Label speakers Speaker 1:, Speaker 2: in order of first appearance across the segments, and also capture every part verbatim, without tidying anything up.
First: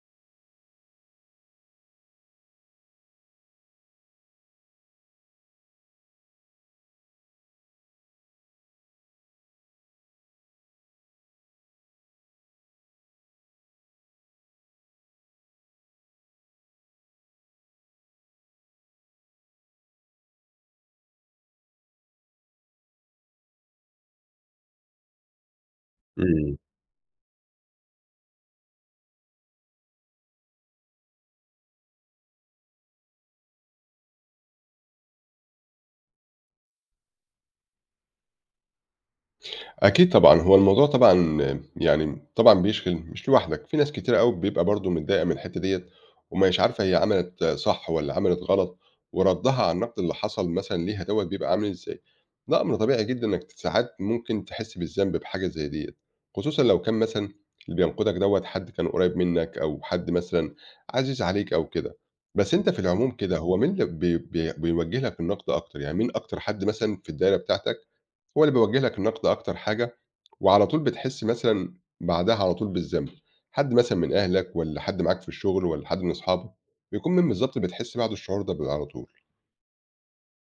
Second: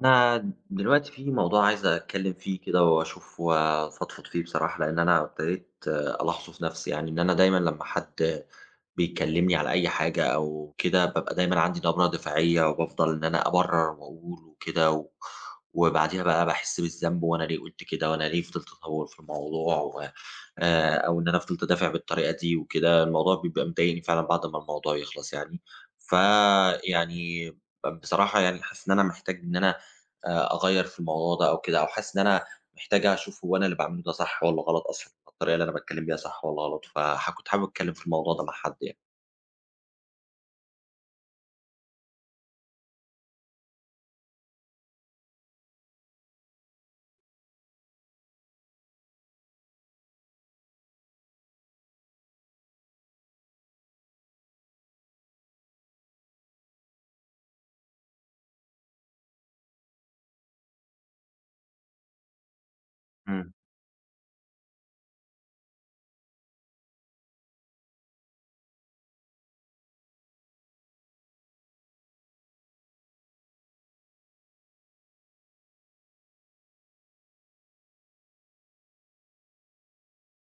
Speaker 1: أنا دلوقتي في موضوع عايز أتكلم فيه كده وأشوف وأفضفض فيه بصراحة، لأن أنا ابتديت آه، ألاحظه في نفسي، يعني إن أنا دايمًا لمّا حد بيكلمني على أي حاجة أو كده بابقى دايمًا عندي نبرة دفاعية وبافضل إن أنا أبرر وأقول وكده و وبعديها بقى باحس بالذنب، وأنا ليه قُلت كده، وأنا ليه فضلت أطوّل في الموضوع و آآ، أو إن أنا فضلت أدافع بالطريقة دي وكده، الموضوع بيبقى مضايقني فعلًا بعد ما الموضوع يخلص يعني.
Speaker 2: إمم.
Speaker 1: فيعني بصراحة، يعني حاسس إن أنا محتاج إن أنا آآ أغيّر في الموضوع ده أو كده، أو حاسس إن أنا محتاج أشوف هو أنا اللي باعمله ده صح والّا غلط أصلًا، الطريقة اللي أنا باتكلّم بيها صح والّا غلط، فح كنت حابب أتكلّم في الموضوع ده مع حد يعني.
Speaker 2: أكيد طبعًا، هو الموضوع طبعًا يعني طبعًا بيشغِل مش لوحدك، في ناس كتيرة أوي بيبقى برضه متضايقة من الحتّة ديّة ومش عارفة هي عملت صح والّا عملت غلط وردّها على النقد اللي حصل مثلًا ليها دوّة بيبقى عامل إزاي. ده أمر طبيعي جدًا إنّك ساعات ممكن تحِس بالذنب بحاجة زي ديّة، خصوصًا لو كان مثلًا اللي بينقدك دوّة حد كان قريّب منّك أو حد مثلًا عزيز عليك أو كده. بس أنت في العموم كده،
Speaker 1: إمم.
Speaker 2: هو مين اللي بي بي بيوجّه لك النقد أكتر، يعني مين أكتر حد مثلًا في الدايرة بتاعتك هو اللي بيوجه لك النقد أكتر حاجة، وعلى طول بتحس مثلًا بعدها على طول بالذنب، حد مثلًا من أهلك والّا حد معاك في الشغل والّا حد من أصحابك، بيكون مين بالضبط بتحس بعد الشعور ده بيبقى على طول؟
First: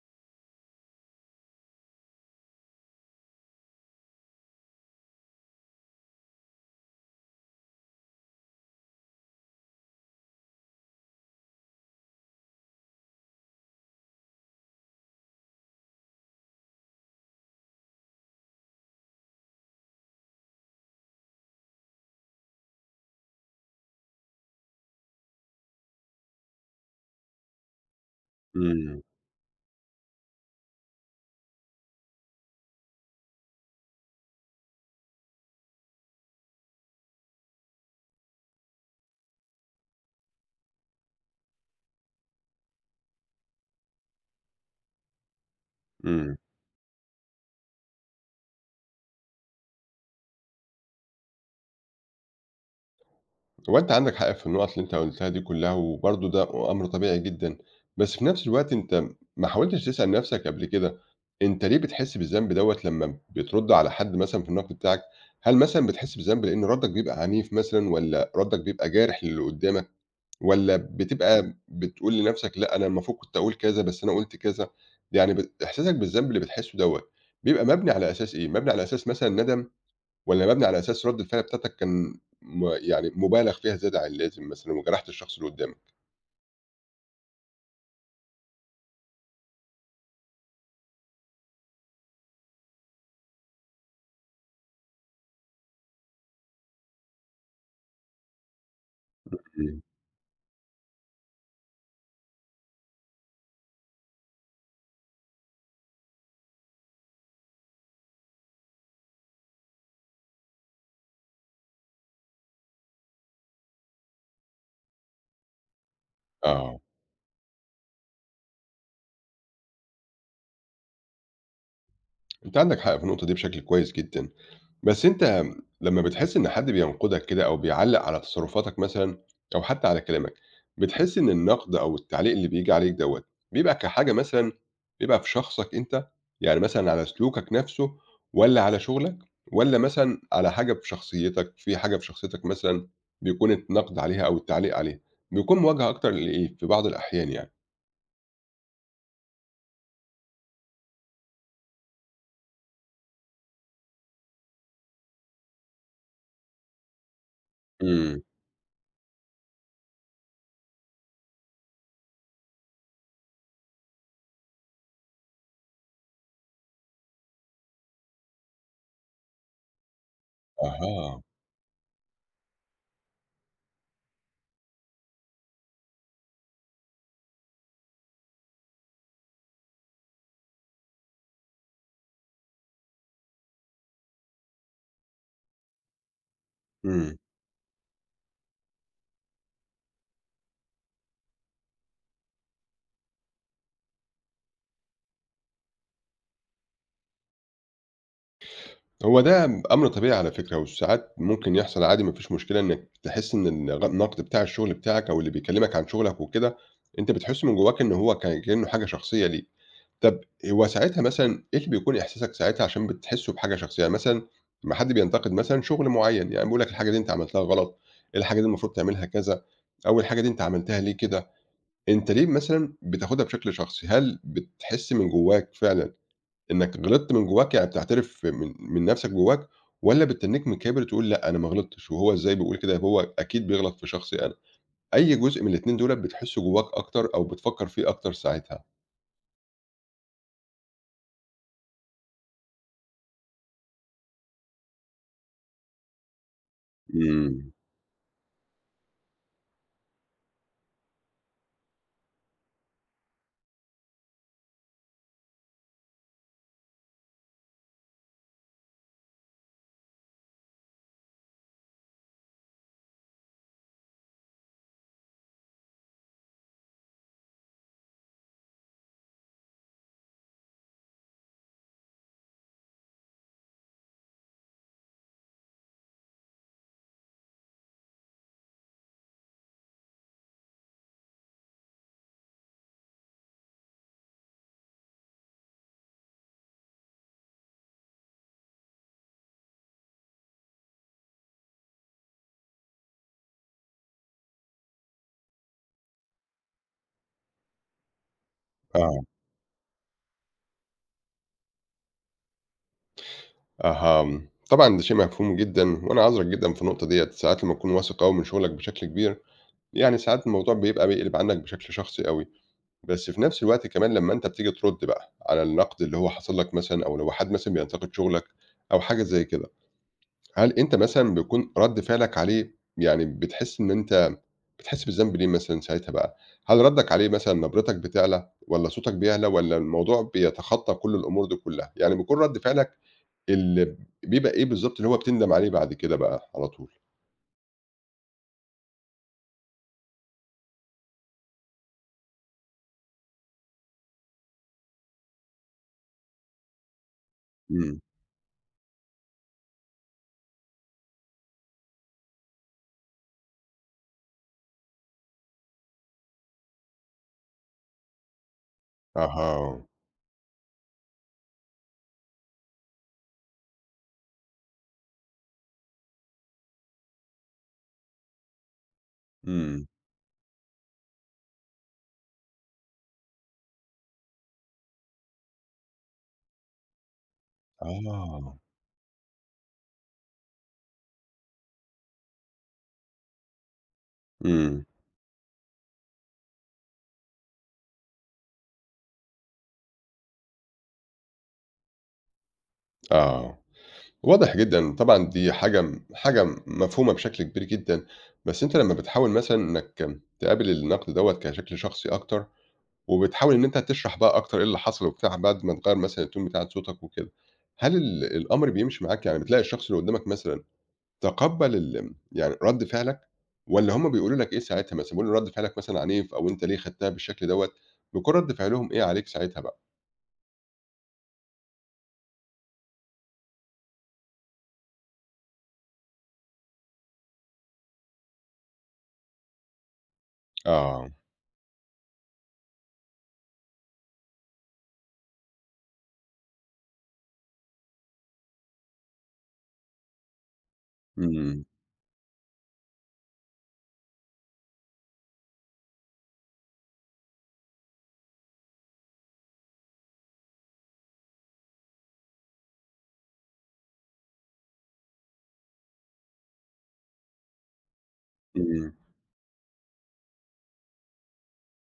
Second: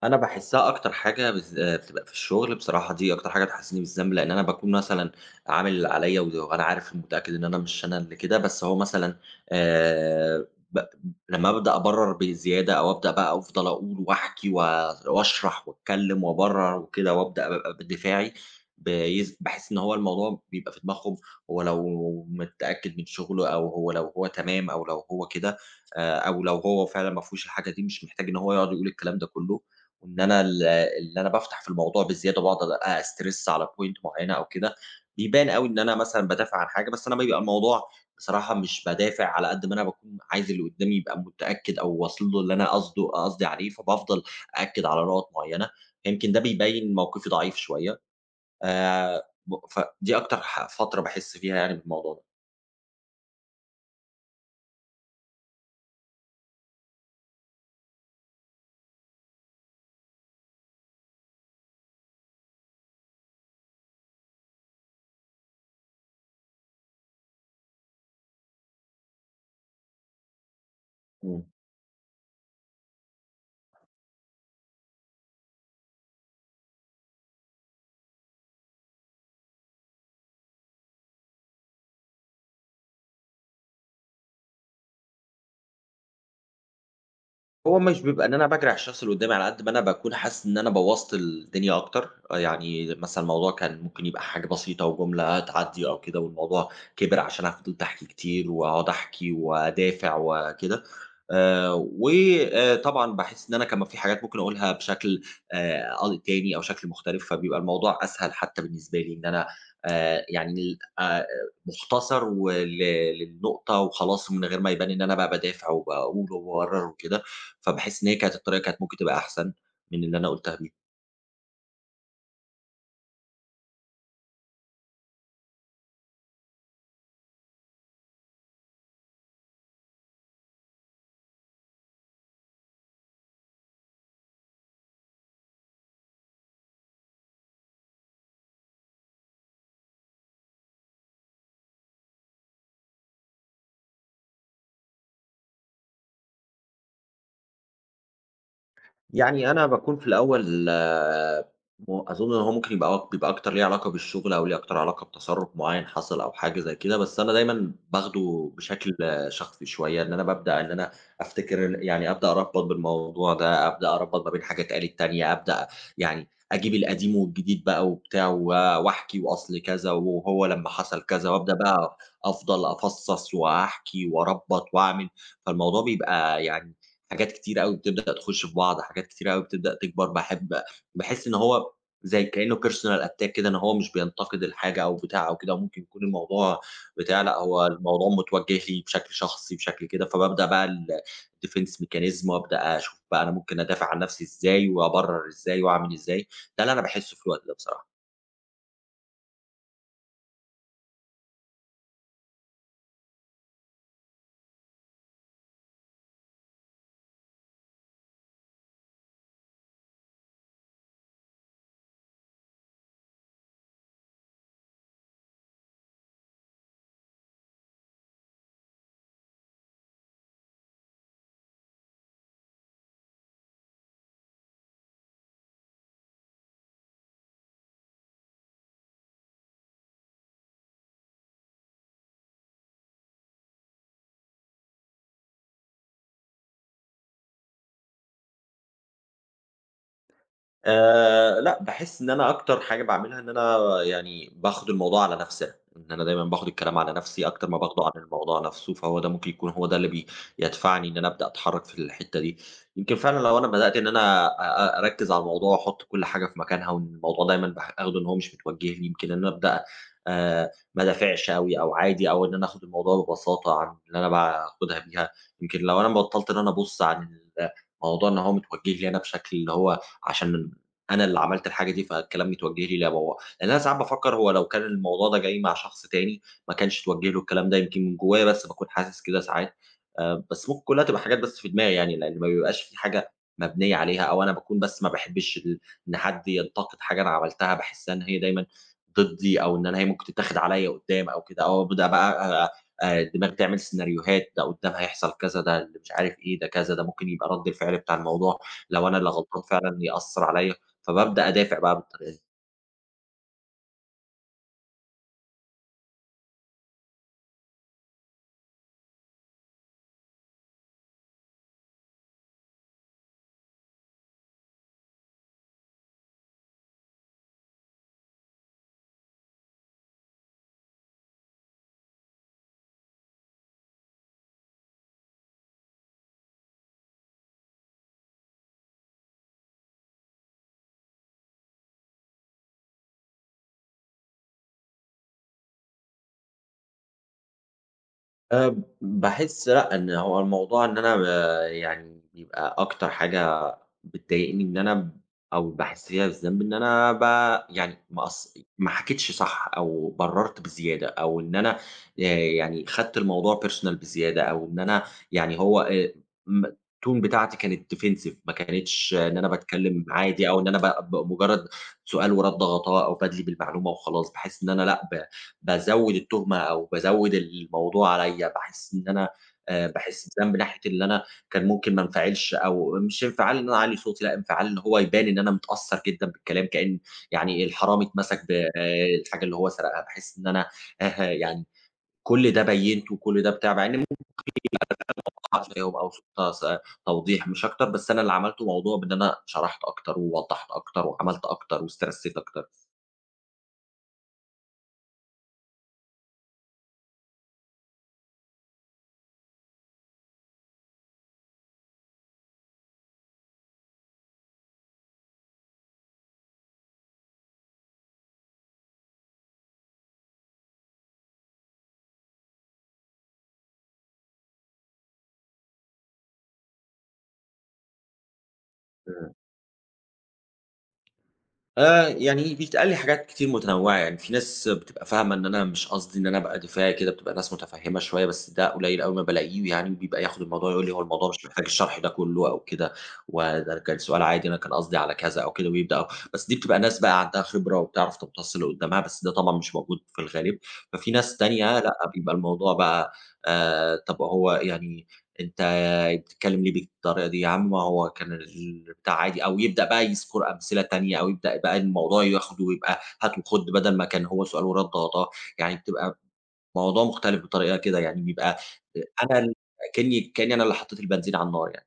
Speaker 1: أنا باحسّها أكتر حاجة بالذ بتبقى في الشغل، بصراحة دي أكتر حاجة بتحسّسني بالذنب، لإن أنا باكون مثلًا عامل اللي عليّا و وأنا عارف ومتأكد إن أنا مش أنا اللي كده، بس هو مثلًا آآ ب لمّا أبدأ أبرّر بزيادة أو أبدأ بقى أفضل أقول وأحكي و وأشرح وأتكلّم وأبرّر وكده وأبدأ أبقى بدفاعي، بيز باحس إن هو الموضوع بيبقى في دماغهم، هو لو متأكد من شغله أو هو لو هو تمام أو لو هو كده، آآ أو لو هو فعلًا ما فيهوش الحاجة دي، مش محتاج إن هو يقعد يقول
Speaker 2: إمم،
Speaker 1: الكلام ده كُلّه. وإن أنا ال اللي أنا بافتح في الموضوع بزيادة وباقعد أ أstress على point معينة أو كده، بيبان أوي إن أنا مثلًا بادافع عن حاجة، بس أنا بيبقى الموضوع بصراحة مش بادافع، على قد ما أنا باكون عايز اللي قدامي يبقى متأكد أو واصل له اللي أنا قصده، قصدي عليه، فبافضل أأكد على نقط معينة، يمكن
Speaker 2: إمم،
Speaker 1: ده بيبين موقفي ضعيف شوية، آآ ب فدي أكتر ح فترة باحس فيها يعني بالموضوع ده.
Speaker 2: هو أنت عندك حق في النقط اللي أنت قُلتها دي كلها، وبرضه ده أمر طبيعي جدًا، بس في نفس الوقت أنت ما حاولتش تسأل نفسك قبل كده، أنت ليه بتحس بالذنب دوّة لمّا بترد على حد مثلًا في النقد بتاعك؟ هل مثلًا بتحس بالذنب لإن ردك بيبقى عنيف مثلًا والّا ردك بيبقى جارح للي قدّامك؟ والّا
Speaker 1: إمم.
Speaker 2: بتبقى بتقول لنَفْسك لأ أنا المفروض كنت أقول كذا، بس أنا قُلت كذا؟ يعني ب إحساسك بالذنب اللي بتحسّه دوّة، بيبقى مبني على أساس إيه؟ مبني على أساس مثلًا ندم والّا مبني على أساس رَد الفعل بتاعتك كان م يعني مُبالغ فيها زيادة عن اللازم مثلًا وجرحت الشخص اللي قُدّامك؟
Speaker 1: هو مش بيبقى إن أنا باجري على الشخص اللي قدّامي، على قد ما أنا باكون حاسس إن أنا بوّظت الدنيا أكتر، آآ يعني مثلًا الموضوع كان ممكن يبقى حاجة بسيطة وجملة تعدّي أو كده، والموضوع كِبِر عشان أنا فضلت أحكي كتير وأقعد أحكي
Speaker 2: إمم.
Speaker 1: وأدافع وكده، آآ وآآ طبعًا باحس إن أنا كمان في حاجات ممكن أقولها بشكل آآ أ تاني أو شكل مختلف، فبيبقى الموضوع أسهل حتى بالنسبة لي إن أنا آآ يعني ال آآ مُختصر ول للنقطة وخلاص، من غير ما يبان إن أنا بقى بادافع وباقول
Speaker 2: آه.
Speaker 1: وبابرّر وكده، فباحس إن هي كانت الطريقة كانت ممكن تبقى أحسن من اللي أنا قُلتها دي.
Speaker 2: أنت عندك حق في النقطة دي بشكل كويس جدًا. بس أنت لمّا بتحس إن حد بينقدك كده أو بيعلّق على تصرفاتك مثلًا أو حتى على كلامك، بتحس إن النقد أو التعليق اللي بييجي عليك دوّة بيبقى كحاجة مثلًا بيبقى في شخصك أنت، يعني مثلًا على سلوكك نفسه والّا على شغلك والّا مثلًا على حاجة في شخصيتك، في حاجة في شخصيتك مثلًا بيكون النقد عليها أو التعليق عليها، بيكون موجه أكتر لإيه في بعض الأحيان يعني؟
Speaker 1: يعني أنا باكون في الأول آه، م أظُن إن هو ممكن يبقى أك بيبقى أكتر ليه علاقة بالشغل، أو ليه أكتر علاقة بتصرُّف معيّن حصل أو حاجة زي كده، بس أنا دايمًا
Speaker 2: إمم،
Speaker 1: باخده بشكل آه، شخصي شوية، إن أنا بابدأ إن أنا أفتكر، يعني أبدأ أربّط بالموضوع ده، أبدأ أربّط ما بين حاجة اتقالت تانية، أبدأ يعني أجيب القديم والجديد بقى وبتاع و وأحكي، وأصل كذا وهو لمّا حصل
Speaker 2: أها،
Speaker 1: كذا، وأبدأ بقى أفضل أفصّص وأحكي وأربّط وأعمل، فالموضوع بيبقى يعني حاجات كتيرة أوي بتبدأ تخُش في بعض، حاجات كتيرة أوي بتبدأ تكبر، باحب باحس إن هو زي كإنه personal attack كده، إن هو مش بينتقد الحاجة أو بتاع أو كده، وممكن يكون الموضوع
Speaker 2: إمم.
Speaker 1: بتاع، لأ، هو الموضوع متوجه لي بشكل شخصي، بشكل كده، فبابدأ بقى ال defense mechanism وأبدأ أشوف بقى أنا ممكن أدافع عن نَفْسي إزاي وأبرّر إزاي وأعمل إزاي، ده اللي أنا باحسّه في الوقت ده بصراحة.
Speaker 2: هو ده أمر طبيعي على فكرة، وساعات ممكن يحصل عادي ما فيش مشكلة إنك تحس إن الغ النقد بتاع الشغل بتاعك أو اللي بيكلمك عن شغلك وكده، أنت بتحس من جواك إن هو كان كأنه حاجة شخصية ليك. طب هو ساعتها مثلًا إيه اللي بيكون إحساسك ساعتها عشان بتحسه بحاجة شخصية؟ يعني مثلًا لمّا حد بينتقد مثلًا شغل معيّن، يعني بيقول لك الحاجة دي أنت عملتها غلط، الحاجة دي المفروض تعملها كذا، أو الحاجة دي أنت عملتها ليه كده؟ أنت ليه مثلًا بتاخدها بشكل شخصي؟ هل بتحس من جواك فعلًا إنك غلطت من جواك، يعني بتعترف من من نفسك جواك، والّا بتتنّيك من كِبر تقول لأ أنا ما غلطتش، وهو إزاي بيقول كده هو أكيد بيغلط في شخصي أنا، أي جزء من الاتنين دُولَة بتحسّه جواك أكتر أو بتفكّر فيه أكتر ساعتها؟
Speaker 1: آآ لأ، باحس إن أنا أكتر حاجة باعملها إن أنا يعني باخد الموضوع على نفسي أنا، إن أنا دايمًا باخد الكلام على نفسي
Speaker 2: إمم،
Speaker 1: أكتر ما باخده على الموضوع نفسه، فهو ده ممكن يكون هو ده اللي بي يدفعني إن أنا أبدأ أتحرّك في الحتّة دي. يمكن فعلًا لو أنا بدأت إن أنا أ أ أركّز على الموضوع، وأحط كل حاجة في مكانها، وإن الموضوع دايمًا باح آخده إن هو مش متوجه لي، يمكن إن أنا أبدأ آآ ما أدافعش أوي أو عادي، أو إن أنا آخد الموضوع ببساطة عن اللي أنا باخدها بيها. يمكن لو أنا بطّلت إن أنا أبُص عن الموضوع إن هو متوجه لي أنا، بشكل اللي هو عشان أنا اللي عملت الحاجة دي، فالكلام متوجه لي ليَّ هو، لأن أنا ساعات بافكر هو لو كان الموضوع ده جاي مع شخص تاني ما كانش اتوجه له الكلام ده، يمكن من جوايا بس باكون حاسس كده ساعات، آآ، بس ممكن كلها تبقى حاجات بس في دماغي يعني، لأن ما بيبقاش في حاجة مبنية عليها، أو أنا باكون بس ما باحبش ال إن حد ينتقد حاجة أنا عملتها، باحسها إن هي دايمًا ضدي، أو إن أنا هي ممكن تتاخد عليَّ قدّام أو كده، أو أبدأ بقى آآ، دماغي تعمل سيناريوهات، ده قدّام هيحصل كذا، ده اللي مش عارف إيه، ده كذا، ده ممكن يبقى رد الفعل بتاع الموضوع لو أنا
Speaker 2: آه،
Speaker 1: اللي غلطان فعلًا يأثّر عليَّ. فبابدأ أدافع بقى بالطريقة دي.
Speaker 2: أها، طبعًا ده شيء مفهوم جدًا، وأنا عذرك جدًا في النقطة ديّة، ساعات لمّا تكون واثق أوي من شغلك بشكل كبير، يعني ساعات الموضوع بيبقى بيقلب عنّك بشكل شخصي أوي، بس في نفس الوقت كمان لمّا أنت بتيجي ترُد بقى على النقد اللي هو حصل لك مثلًا، أو لو حد مثلًا بينتقد شغلك أو حاجة زي كده. هل أنت مثلًا بيكون رَد فعلك عليه يعني بتحس إن أنت بتحس بالذنب ليه مثلًا ساعتها بقى؟ هل ردّك عليه مثلًا نبرتك بتعلى والّا صوتك بيعلى والّا الموضوع بيتخطى كل الأمور دي كلّها؟ يعني بيكون رَد فعلك ال بيبقى إيه بالضبط اللي هو بتندم عليه بعد كده بقى على طول؟
Speaker 1: آآ باحس لأ، إن هو الموضوع إن أنا ب يعني بيبقى أكتر حاجة بتضايقني إن أنا ب أو باحس فيها بالذنب إن أنا ب يعني
Speaker 2: إمم.
Speaker 1: ما قص ما حكيتش صح، أو برّرت بزيادة، أو إن أنا آآ يعني خدت الموضوع personal بزيادة، أو إن أنا يعني هو آآ م الtone بتاعتي كانت defensive، ما كانتش إن أنا
Speaker 2: أها.
Speaker 1: باتكلم عادي، أو إن أنا ب ب مجرد سؤال ورد غطاء أو بادلي بالمعلومة وخلاص، باحس إن أنا لأ، ب بازوّد التهمة أو بازوّد الموضوع عليّا، باحس إن أنا
Speaker 2: إمم.
Speaker 1: آآ باحس بذنب ناحية اللي أنا كان ممكن ما انفعلش، أو مش انفعال إن أنا أعلّي صوتي، لأ، انفعال إن هو يبان إن أنا متأثّر جدًا بالكلام، كإن يعني الحرامي اتمسك
Speaker 2: آه.
Speaker 1: بالحاجة اللي هو سرقها، باحس إن أنا أها، يعني كل ده بيّنته وكل ده بتاع، مع إنّي ممكن
Speaker 2: إمم.
Speaker 1: أعرف أو ص توضيح مش أكتر، بس أنا اللي عملته موضوع بإن أنا شرحت أكتر ووضّحت أكتر وعملت أكتر واسترسيت أكتر.
Speaker 2: آه. واضح جدًا طبعًا دي حاجة م حاجة مفهومة بشكل كبير جدًا، بس أنت لمّا بتحاول مثلًا إنّك تقابل النقد دوّة كشكل شخصي أكتر وبتحاول إن أنت تشرح بقى أكتر إيه اللي حصل وبتاع بعد ما تغيّر مثلًا الtone بتاعة صوتك وكده، هل ال الأمر بيمشي معاك؟ يعني بتلاقي الشخص اللي قدّامك مثلًا تقبّل ال يعني رَد فعلك والّا هُم بيقولوا لك إيه ساعتها مثلًا، بيقولوا رَد فعلك مثلًا عنيف أو أنت ليه خدتها بالشكل دوّة، بيكون رَد فعلهم إيه عليك
Speaker 1: إمم.
Speaker 2: ساعتها بقى؟
Speaker 1: آآ، يعني بيتقال لي حاجات كتير متنوعة، يعني في ناس بتبقى فاهمة إن أنا مش قصدي إن أنا أبقى دفاعي كده، بتبقى ناس متفهمة شوية، بس ده قليل أوي ما بالاقيه يعني، بيبقى ياخد الموضوع يقول لي: "هو
Speaker 2: آه،
Speaker 1: الموضوع مش محتاج الشرح ده كله أو كده، وده كان سؤال عادي أنا كان قصدي على كذا أو كده." ويبدأوا، بس دي بتبقى ناس بقى عندها خبرة وبتعرف تمتص اللي قدامها، بس ده طبعًا مش موجود في الغالب. ففي ناس
Speaker 2: إمم،
Speaker 1: تانية لأ، بيبقى الموضوع بقى آآ، طَب هو يعني أنت بتتكلم ليه بالطريقة دي، يا عم ما هو كان البتاع عادي، أو يبدأ بقى يذكر أمثلة تانية، أو يبدأ بقى الموضوع ياخده ويبقى هات وخُد، بدل ما كان هو سؤال ورد على طا يعني بتبقى موضوع مختلف بطريقة كده، يعني بيبقى
Speaker 2: إمم،
Speaker 1: أنا ال كإني كإني أنا اللي حطيت البنزين على النار يعني.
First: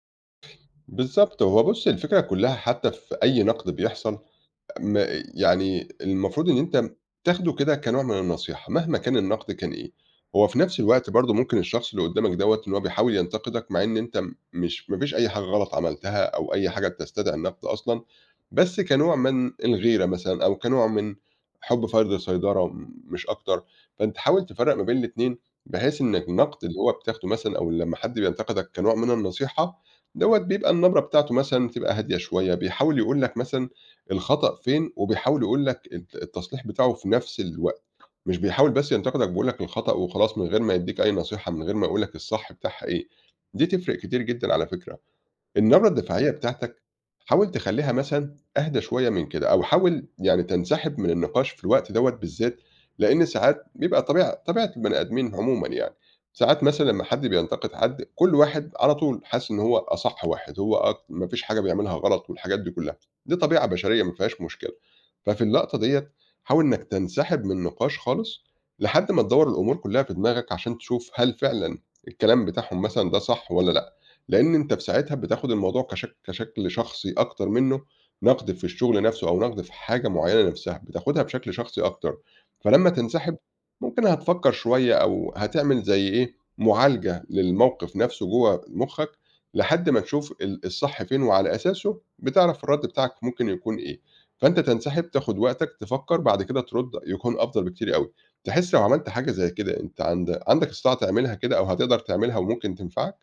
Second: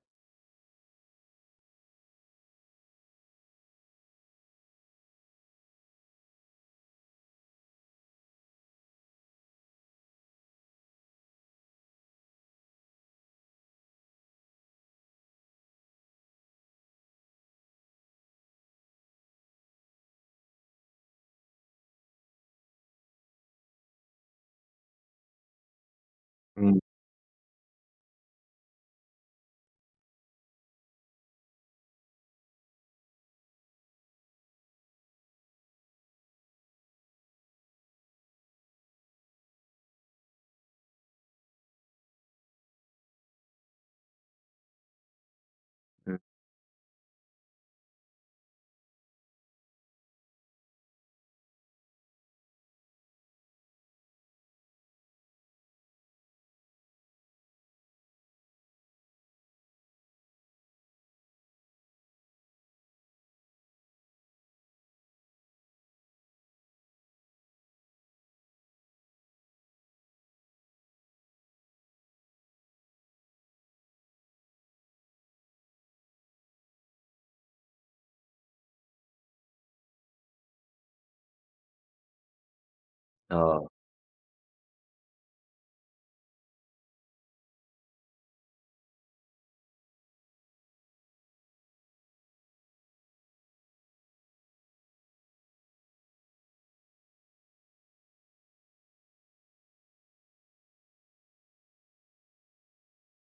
Speaker 2: بالضبط، هو بُص الفكرة كلّها حتى في أي نقد بيحصل ما يعني المفروض إن أنت تاخده كده كنوع من النصيحة، مهما كان النقد كان إيه. هو في نفس الوقت برضه ممكن الشخص اللي قدّامك دوّة إن هو بيحاول ينتقدك، مع إن أنت مش ما فيش أي حاجة غلط عملتها أو أي حاجة تستدعي النقد أصلًا، بس كنوع من الغيرة مثلًا أو كنوع من حُب فرض السيطرة م مش أكتر. فأنت حاول تفرّق ما بين الاتنين، بحيث إن النقد اللي
Speaker 1: إمم،
Speaker 2: هو بتاخده مثلًا أو لمّا حد بينتقدك كنوع من النصيحة، دوّة بيبقى النبرة بتاعته مثلًا تبقى هادية شوية، بيحاول يقول لك مثلًا الخطأ فين، وبيحاول يقول لك الت التصليح بتاعه في نفس الوقت، مش بيحاول بس ينتقدك بيقول لك الخطأ وخلاص من غير ما يدّيك أي نصيحة، من غير ما يقول لك الصح بتاعها إيه، دي تفرق كتير جدًا على فكرة. النبرة
Speaker 1: إمم،
Speaker 2: الدفاعية بتاعتك حاول تخلّيها مثلًا أهدى شوية من كده، أو حاول يعني تنسحب من النقاش في الوقت دوّة بالذات، لإن ساعات بيبقى طبيعة طبيعة البني آدمين عمومًا يعني، ساعات مثلًا لمّا حد بينتقد حد، كل واحد على طول حاسس إن هو أصح واحد، هو أك ما فيش حاجة بيعملها غلط والحاجات دي كلّها، دي طبيعة بشرية ما فيهاش مشكلة، ففي اللقطة ديّة حاول إنك تنسحب من النقاش خالص، لحد ما تدوّر الأمور كلّها في دماغك عشان تشوف هل فعلًا الكلام بتاعهم مثلًا ده صح والّا لأ. لإن أنت في ساعتها بتاخد الموضوع كشك كشكل شخصي أكتر منه نقد في الشغل نفسه أو نقد في حاجة معينة نفسها، بتاخدها بشكل شخصي أكتر، فلمّا تنسحب
Speaker 1: آه.
Speaker 2: ممكن هتفكّر شوية أو هتعمل زي إيه، معالجة للموقف نفسه جوّه مُخّك لحد ما تشوف ال الصح فين وعلى أساسه بتعرف الرَد بتاعك ممكن يكون إيه. فأنت تنسحب، تاخد وقتك، تفكّر، بعد كده ترُد يكون أفضل بكتير أوي. تحس لو عملت حاجة زي كده أنت عند عندك استطاعة تعملها كده أو هتقدر تعملها وممكن تنفعك؟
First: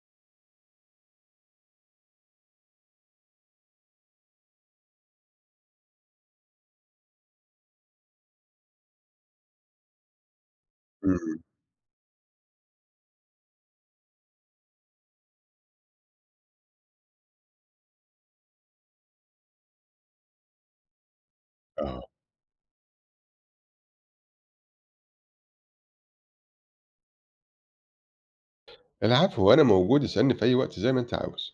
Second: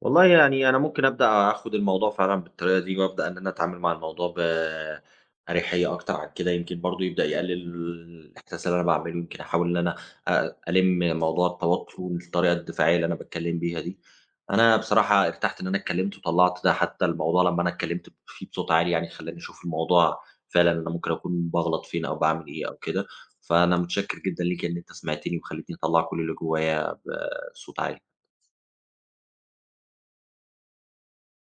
Speaker 1: والله يعني أنا ممكن أبدأ آخُد الموضوع فعلًا بالطريقة دي، وأبدأ إن أنا أتعامل مع الموضوع بأريحية أكتر عن كده، يمكن برضه يبدأ يقلل الإحساس اللي أنا باعمله، يمكن أحاول إن أنا أ ألِم
Speaker 2: إمم.
Speaker 1: موضوع التوتُّر والطريقة الدفاعية اللي أنا باتكلّم بيها دي. أنا بصراحة ارتحت إن أنا اتكلّمت وطلّعت ده، حتى الموضوع لمّا أنا اتكلّمت فيه بصوت عالي يعني خلّاني أشوف الموضوع فعلًا، أنا ممكن أكون باغلط فين
Speaker 2: آه،
Speaker 1: أو باعمل إيه أو كده، فأنا متشكّر جدًا ليك إن أنت سمعتني وخلّيتني أطلّع كل اللي جوّايا بصوت عالي.
Speaker 2: العفو، وأنا موجود اسألني في أي وقت زي ما أنت عاوز.